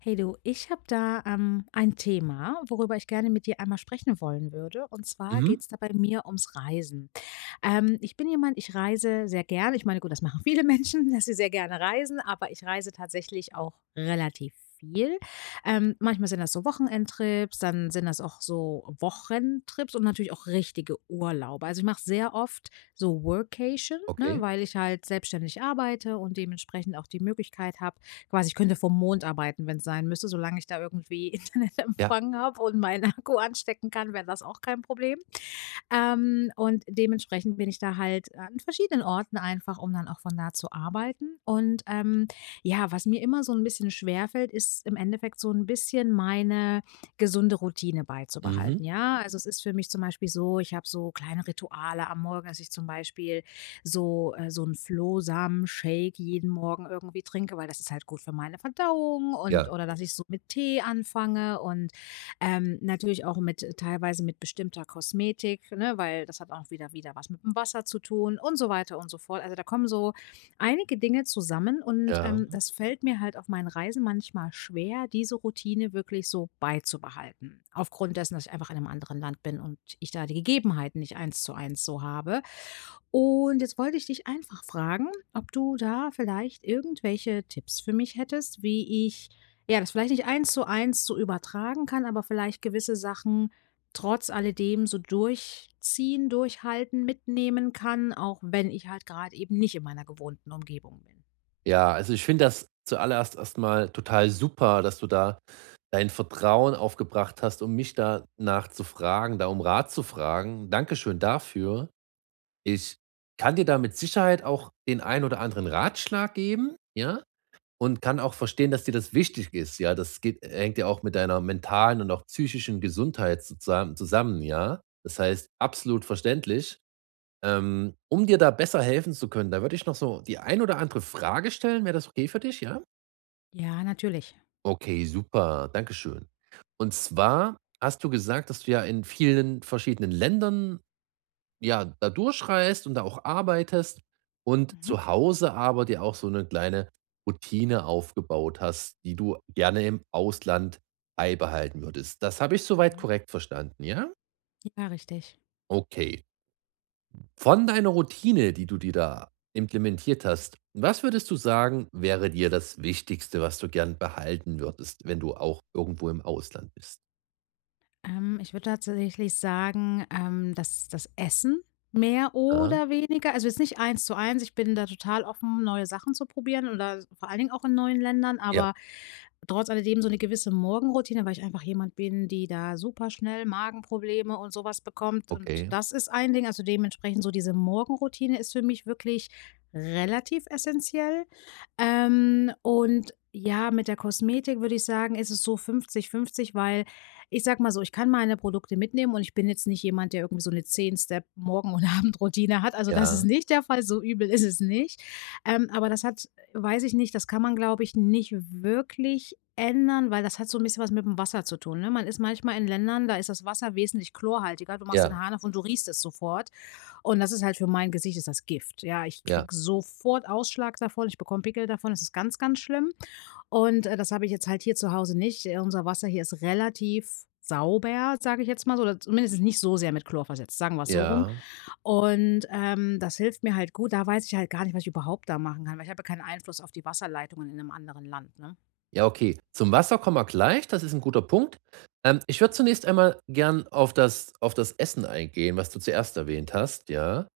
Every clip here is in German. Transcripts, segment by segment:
Hey du, ich habe da ein Thema, worüber ich gerne mit dir einmal sprechen wollen würde. Und zwar geht Mhm. es da bei mir ums Reisen. Ich bin jemand, ich reise sehr gerne. Ich meine, gut, das machen viele Menschen, dass sie sehr gerne reisen, aber ich reise tatsächlich auch relativ viel. Manchmal sind das so Wochenendtrips, dann sind das auch so Wochentrips und natürlich auch richtige Urlaube. Also ich mache sehr oft so Workation, ne, Okay. weil ich halt selbstständig arbeite und dementsprechend auch die Möglichkeit habe, quasi ich könnte vom Mond arbeiten, wenn es sein müsste, solange ich da irgendwie Ja. Internetempfang habe und meinen Akku anstecken kann, wäre das auch kein Problem. Und dementsprechend bin ich da halt an verschiedenen Orten einfach, um dann auch von da zu arbeiten. Und ja, was mir immer so ein bisschen schwerfällt, ist im Endeffekt so ein bisschen meine gesunde Routine Mhm. beizubehalten, ja? Also, es ist für mich zum Beispiel so, ich habe so kleine Rituale am Morgen, dass ich zum Beispiel so so flohsamen Shake jeden Morgen irgendwie trinke, weil das ist halt gut für meine Verdauung und Ja. oder dass ich so mit Tee anfange und natürlich auch mit teilweise mit bestimmter Kosmetik, ne, weil das hat auch wieder was mit dem Wasser zu tun und so weiter und so fort. Also, da kommen so einige Dinge zusammen und, Ja. Das fällt mir halt auf meinen Reisen manchmal schwer, diese Routine wirklich so beizubehalten. Aufgrund dessen, dass ich einfach in einem anderen Land bin und ich da die Gegebenheiten nicht eins zu eins so habe. Und jetzt wollte ich dich einfach fragen, ob du da vielleicht irgendwelche Tipps für mich hättest, wie ich ja, das vielleicht nicht eins zu eins so übertragen kann, aber vielleicht gewisse Sachen trotz alledem so durchziehen, durchhalten, mitnehmen kann, auch wenn ich halt gerade eben nicht in meiner gewohnten Umgebung bin. Ja, also ich finde das zuallererst erstmal total super, dass du da dein Vertrauen aufgebracht hast, um mich danach zu fragen, da um Rat zu fragen. Dankeschön dafür. Ich kann dir da mit Sicherheit auch den einen oder anderen Ratschlag geben, ja? Und kann auch verstehen, dass dir das wichtig ist, ja? Das geht hängt ja auch mit deiner mentalen und auch psychischen Gesundheit zusammen, ja? Das heißt, absolut verständlich. Um dir da besser helfen zu können, da würde ich noch so die ein oder andere Frage stellen. Wäre das okay für dich, ja? Ja, natürlich. Okay, super, danke schön. Und zwar hast du gesagt, dass du ja in vielen verschiedenen Ländern ja da durchreist und da auch arbeitest und Mhm. zu Hause aber dir auch so eine kleine Routine aufgebaut hast, die du gerne im Ausland beibehalten würdest. Das habe ich soweit Mhm. korrekt verstanden, ja? Ja, richtig. Okay. Von deiner Routine, die du dir da implementiert hast, was würdest du sagen, wäre dir das Wichtigste, was du gern behalten würdest, wenn du auch irgendwo im Ausland bist? Ich würde tatsächlich sagen, das Essen mehr Ah, oder weniger. Also, jetzt nicht eins zu eins. Ich bin da total offen, neue Sachen zu probieren oder vor allen Dingen auch in neuen Ländern, ja, aber trotz alledem so eine gewisse Morgenroutine, weil ich einfach jemand bin, die da super schnell Magenprobleme und sowas bekommt und okay. das ist ein Ding. Also, dementsprechend so diese Morgenroutine ist für mich wirklich relativ essentiell. Und ja, mit der Kosmetik würde ich sagen, ist es so 50-50, weil ich sag mal so, ich kann meine Produkte mitnehmen und ich bin jetzt nicht jemand, der irgendwie so eine 10 Step-Morgen und Abendroutine hat. Also, das ist Ja, nicht der Fall, so übel ist es nicht. Aber das hat weiß ich nicht, das kann man, glaube ich, nicht wirklich ändern, weil das hat so ein bisschen was mit dem Wasser zu tun, ne? Man ist manchmal in Ländern, da ist das Wasser wesentlich chlorhaltiger. Du machst den ja, Hahn auf und du riechst es sofort. Und das ist halt für mein Gesicht ist das Gift. Ja, ich ja, krieg sofort Ausschlag davon, ich bekomme Pickel davon, das ist ganz, ganz schlimm. Und, das habe ich jetzt halt hier zu Hause nicht. Unser Wasser hier ist relativ sauber, sage ich jetzt mal so, oder zumindest nicht so sehr mit Chlor versetzt, sagen wir es so rum. ja. Und, das hilft mir halt gut. Da weiß ich halt gar nicht, was ich überhaupt da machen kann, weil ich habe ja keinen Einfluss auf die Wasserleitungen in einem anderen Land, ne? Ja, okay. Zum Wasser kommen wir gleich, das ist ein guter Punkt. Ich würde zunächst einmal gern auf das Essen eingehen, was du zuerst erwähnt hast, ja.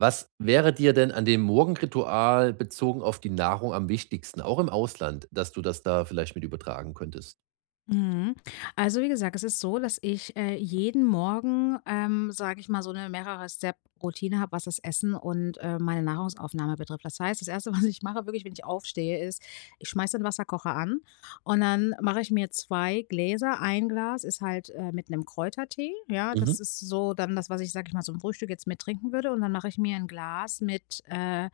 Was wäre dir denn an dem Morgenritual bezogen auf die Nahrung am wichtigsten, auch im Ausland, dass du das da vielleicht mit übertragen könntest? Mhm. Also, wie gesagt, es ist so, dass ich, jeden Morgen, sage ich mal, so eine mehrere Step-Routine habe, was das Essen und, meine Nahrungsaufnahme betrifft. Das heißt, das erste, was ich mache, wirklich, wenn ich aufstehe, ist, ich schmeiße den Wasserkocher an und dann mache ich mir 2 Gläser. Ein Glas ist halt, mit einem Kräutertee, ja? Mhm. Das ist so dann das, was ich, sage ich mal, zum Frühstück jetzt mit trinken würde und dann mache ich mir ein Glas äh,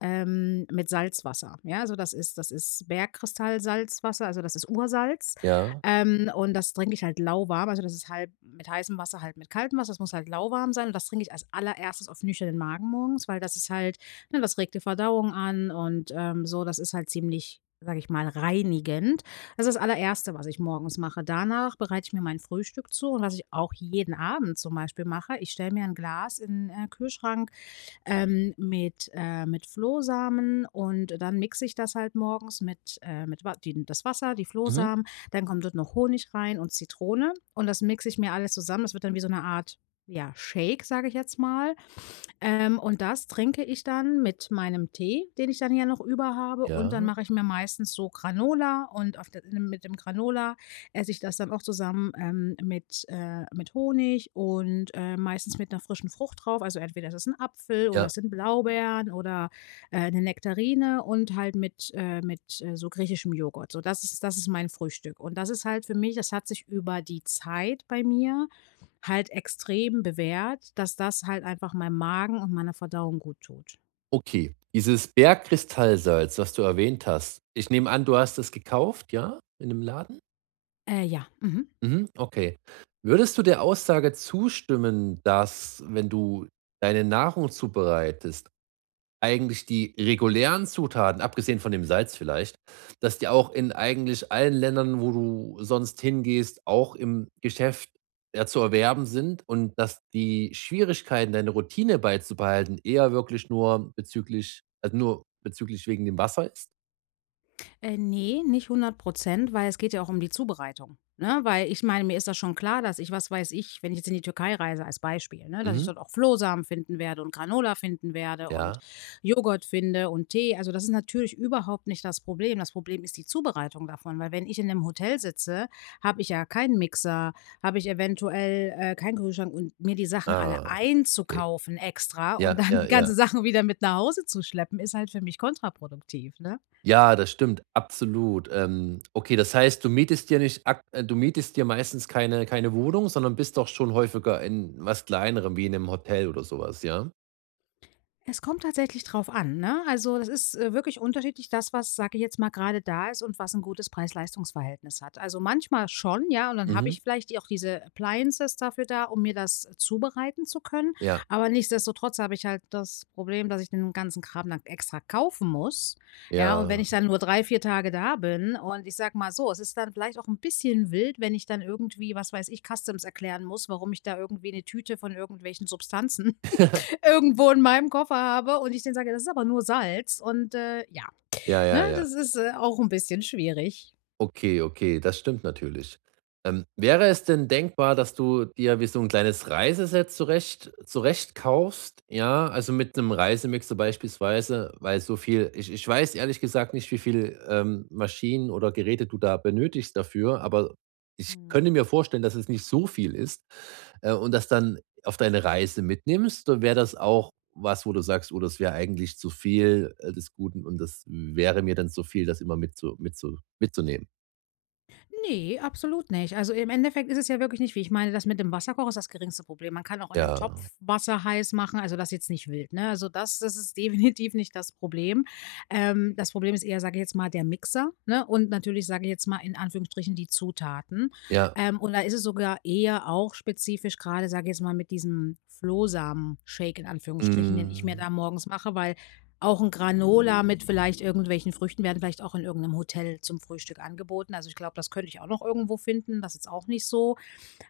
ähm mit Salzwasser, ja? Also, das ist Bergkristall-Salzwasser, also, das ist Ursalz. Ja. Und das trinke ich halt lauwarm. Also, das ist halb mit heißem Wasser, halb mit kaltem Wasser. Das muss halt lauwarm sein. Und das trinke ich als allererstes auf nüchternen Magen morgens, weil das ist halt ne, das regt die Verdauung an und, so. Das ist halt ziemlich, sage ich mal, reinigend. Das ist das Allererste, was ich morgens mache. Danach bereite ich mir mein Frühstück zu und was ich auch jeden Abend zum Beispiel mache, ich stelle mir ein Glas in, den Kühlschrank mit Flohsamen und dann mixe ich das halt morgens mit Wa die das Wasser, die Mhm. Flohsamen, dann kommt dort noch Honig rein und Zitrone und das mixe ich mir alles zusammen. Das wird dann wie so eine Art, ja, Shake, sage ich jetzt mal. Und das trinke ich dann mit meinem Tee, den ich dann ja noch über habe und dann Ja. mache ich mir meistens so Granola und auf der mit dem Granola esse ich das dann auch zusammen, mit Honig und, meistens mit einer frischen Frucht drauf. Also, entweder ist es ein Apfel oder Ja. es sind Blaubeeren oder, 'ne Nektarine und halt mit, so griechischem Joghurt. So, das ist mein Frühstück. Und das ist halt für mich das hat sich über die Zeit bei mir halt extrem bewährt, dass das halt einfach meinem Magen und meiner Verdauung gut tut. Okay. Dieses Bergkristallsalz, was du erwähnt hast, ich nehme an, du hast es gekauft, ja, in einem Laden? Ja, mhm. Mhm, okay. Würdest du der Aussage zustimmen, dass, wenn du deine Nahrung zubereitest, eigentlich die regulären Zutaten, abgesehen von dem Salz vielleicht, dass die auch in eigentlich allen Ländern, wo du sonst hingehst, auch im Geschäft ja, zu erwerben sind und dass die Schwierigkeiten, deine Routine beizubehalten, eher wirklich nur bezüglich wegen dem Wasser ist? Ne, nicht 100%, weil es geht ja auch um die Zubereitung, ne? Weil ich meine, mir ist das schon klar, dass ich, was weiß ich, wenn ich jetzt in die Türkei reise als Beispiel, ne, dass ich Mhm. dort auch Flohsamen finden werde und Granola finden werde und Ja. Joghurt finde und Tee. Also, das ist natürlich überhaupt nicht das Problem. Das Problem ist die Zubereitung davon, weil wenn ich in 'nem Hotel sitze, habe ich ja keinen Mixer, habe ich eventuell, keinen Kühlschrank und mir die Sachen alle Ah, okay. einzukaufen extra und Ja, dann die ja, ja. ganzen Sachen wieder mit nach Hause zu schleppen, ist halt für mich kontraproduktiv, ne? Ja, das stimmt, absolut. Okay, das heißt, du mietest dir meistens keine Wohnung, sondern bist doch schon häufiger in was Kleinerem, wie in einem Hotel oder sowas, ja? Es kommt tatsächlich drauf an, ne? Also, das ist, wirklich unterschiedlich das, was, sage ich jetzt mal, gerade da ist und was ein gutes Preis-Leistungs-Verhältnis hat. Also, manchmal schon, ja, und dann habe Mhm. ich vielleicht die auch diese Appliances dafür da, um mir das zubereiten zu können. Ja, Aber nichtsdestotrotz habe ich halt das Problem, dass ich den ganzen Kram dann extra kaufen muss, ja? Und wenn ja. ich dann nur 3 4 Tage da bin und ich sage mal so, es ist dann vielleicht auch ein bisschen wild, wenn ich dann irgendwie, was weiß ich, Customs erklären muss, warum ich da irgendwie eine Tüte von irgendwelchen Substanzen irgendwo in meinem Koffer habe und ich denen sage: „Das ist aber nur Salz“ und, ja, Ja, ne, ja, ja. das ist, auch ein bisschen schwierig. Okay, okay, das stimmt natürlich. Wäre es denn denkbar, dass du dir wie so ein kleines Reiseset zurecht kaufst? Ja, also, mit 'nem Reisemixer beispielsweise, weil so viel ich weiß ehrlich gesagt nicht, wie viel, Maschinen oder Geräte du da benötigst dafür, aber ich könnte Mhm. mir vorstellen, dass es nicht so viel ist, und das dann auf deine Reise mitnimmst. Dann wäre das auch was, wo du sagst: „Oh, das wäre eigentlich zu viel, des Guten und das wäre mir dann zu viel, das immer mitzunehmen?“ Nee absolut nicht. Also, im Endeffekt ist es ja wirklich nicht wie ich meine, das mit dem Wasserkocher ist das geringste Problem. Man kann auch in Ja, einem Topf Wasser heiß machen, also, das jetzt nicht wild, ne? Also, das ist definitiv nicht das Problem. Das Problem ist eher, sage ich jetzt mal, der Mixer, ne, und natürlich, sage ich jetzt mal, in Anführungsstrichen die Zutaten. ja, Und da ist es sogar eher auch spezifisch gerade sage ich jetzt mal, mit diesem Flohsamen Shake in Anführungsstrichen, den ich mir mhm, da morgens mache, weil auch 'n Granola mit vielleicht irgendwelchen Früchten werden vielleicht auch in irgend 'nem Hotel zum Frühstück angeboten. Also, ich glaube, das könnte ich auch noch irgendwo finden. Das ist auch nicht so,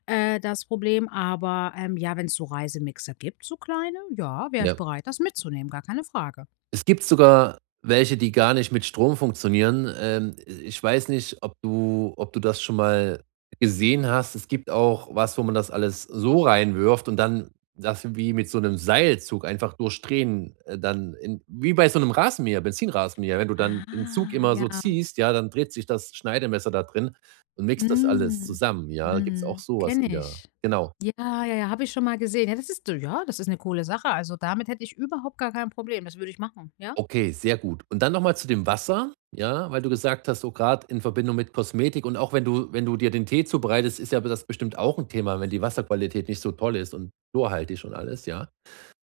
das Problem. Aber, ja, wenn's so Reisemixer gibt, so kleine, ja, wäre ich ja. bereit, das mitzunehmen, gar keine Frage. Es gibt sogar welche, die gar nicht mit Strom funktionieren. Ich weiß nicht, ob du das schon mal gesehen hast. Es gibt auch was, wo man das alles so reinwirft und dann das wie mit so einem Seilzug einfach durchdrehen, dann in wie bei so einem Rasenmäher, Benzinrasenmäher. Wenn du dann den Zug Ah, immer ja. so ziehst, ja, dann dreht sich das Schneidemesser da drin und mixt das alles Mhm. zusammen, ja? Gibt's auch Mhm. sowas in Kenne der ich. genau. Ja, ja, ja, habe ich schon mal gesehen. Ja, das ist 'ne coole Sache. Also, damit hätte ich überhaupt gar kein Problem. Das würde ich machen, ja? Okay, sehr gut. Und dann nochmal zu dem Wasser, ja, weil du gesagt hast, oh, gerade in Verbindung mit Kosmetik und auch wenn du dir den Tee zubereitest, ist ja das bestimmt auch ein Thema, wenn die Wasserqualität nicht so toll ist und chlorhaltig und alles, ja.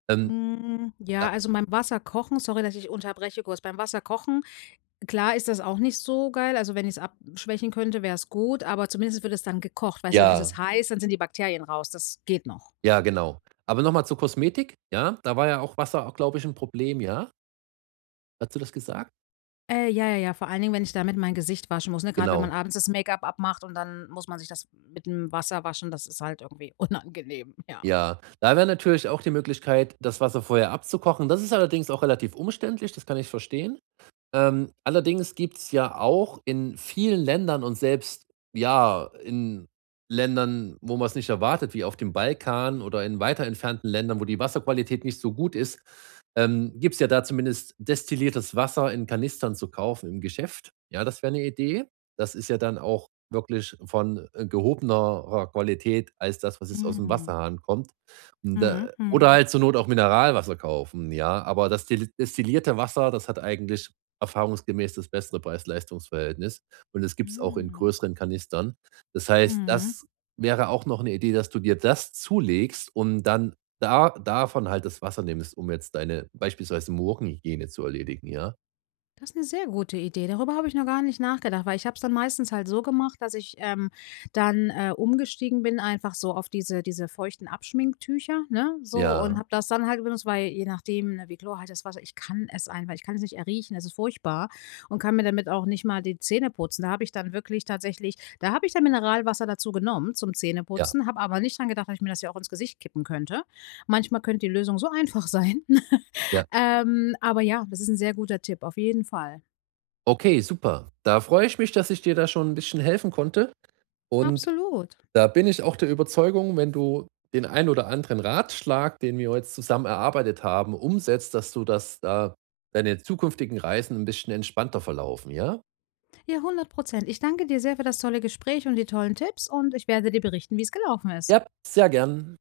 Ähm, Hm, da ja, also, beim Wasserkochen sorry, dass ich unterbreche kurz. Beim Wasserkochen klar ist das auch nicht so geil. Also, wenn ich es abschwächen könnte, wäre es gut, aber zumindest wird es dann gekocht. Weißt du, dann ist es Ja, heiß, dann sind die Bakterien raus. Das geht noch. ja, genau. Aber nochmal mal zur Kosmetik, ja? Da war ja auch Wasser, glaube ich, ein Problem, ja? Hast du das gesagt? Ja, ja, ja, vor allen Dingen, wenn ich damit mein Gesicht waschen muss, ne? Gerade wenn man Genau, abends das Make-up abmacht und dann muss man sich das mit dem Wasser waschen, das ist halt irgendwie unangenehm, ja. ja. Da wäre natürlich auch die Möglichkeit, das Wasser vorher abzukochen. Das ist allerdings auch relativ umständlich, das kann ich verstehen. Allerdings gibt es ja auch in vielen Ländern und selbst, ja, in Ländern, wo man es nicht erwartet, wie auf dem Balkan oder in weiter entfernten Ländern, wo die Wasserqualität nicht so gut ist, gibt es ja da zumindest destilliertes Wasser in Kanistern zu kaufen im Geschäft. Ja, das wäre eine Idee. Das ist ja dann auch wirklich von, gehobenerer Qualität als das, was jetzt aus dem Mhm. Wasserhahn kommt. Und Mhm. da oder Mhm. halt zur Not auch Mineralwasser kaufen, ja. Aber das destillierte Wasser, das hat eigentlich erfahrungsgemäß das bessere Preis-Leistungs-Verhältnis und das gibt's auch in Mhm. größeren Kanistern. Das heißt, Mhm. das wäre auch noch 'ne Idee, dass du dir das zulegst und dann da davon halt das Wasser nimmst, um jetzt deine beispielsweise Morgenhygiene zu erledigen, ja? Das ist eine sehr gute Idee. Darüber habe ich noch gar nicht nachgedacht, weil ich habe es dann meistens halt so gemacht, dass ich, dann, umgestiegen bin einfach so auf diese feuchten Abschminktücher, ne, so und Ja, habe das dann halt benutzt, weil je nachdem, ne, wie chlorhaltig das Wasser ich kann es einfach ich kann es nicht erriechen, es ist furchtbar und kann mir damit auch nicht mal die Zähne putzen. Da habe ich dann wirklich tatsächlich da habe ich dann Mineralwasser dazu genommen zum ja, Zähneputzen, habe aber nicht dran gedacht, dass ich mir das ja auch ins Gesicht kippen könnte. Manchmal könnte die Lösung so einfach sein. ja. Aber ja, das ist ein sehr guter Tipp, auf jeden Fall. Okay, super. Da freue ich mich, dass ich dir da schon 'n bisschen helfen konnte und. Absolut. Da bin ich auch der Überzeugung, wenn du den ein oder anderen Ratschlag, den wir jetzt zusammen erarbeitet haben, umsetzt, dass du das da deine zukünftigen Reisen ein bisschen entspannter verlaufen, ja? Ja, 100%. Ich danke dir sehr für das tolle Gespräch und die tollen Tipps und ich werde dir berichten, wie es gelaufen ist. Ja. Sehr gern.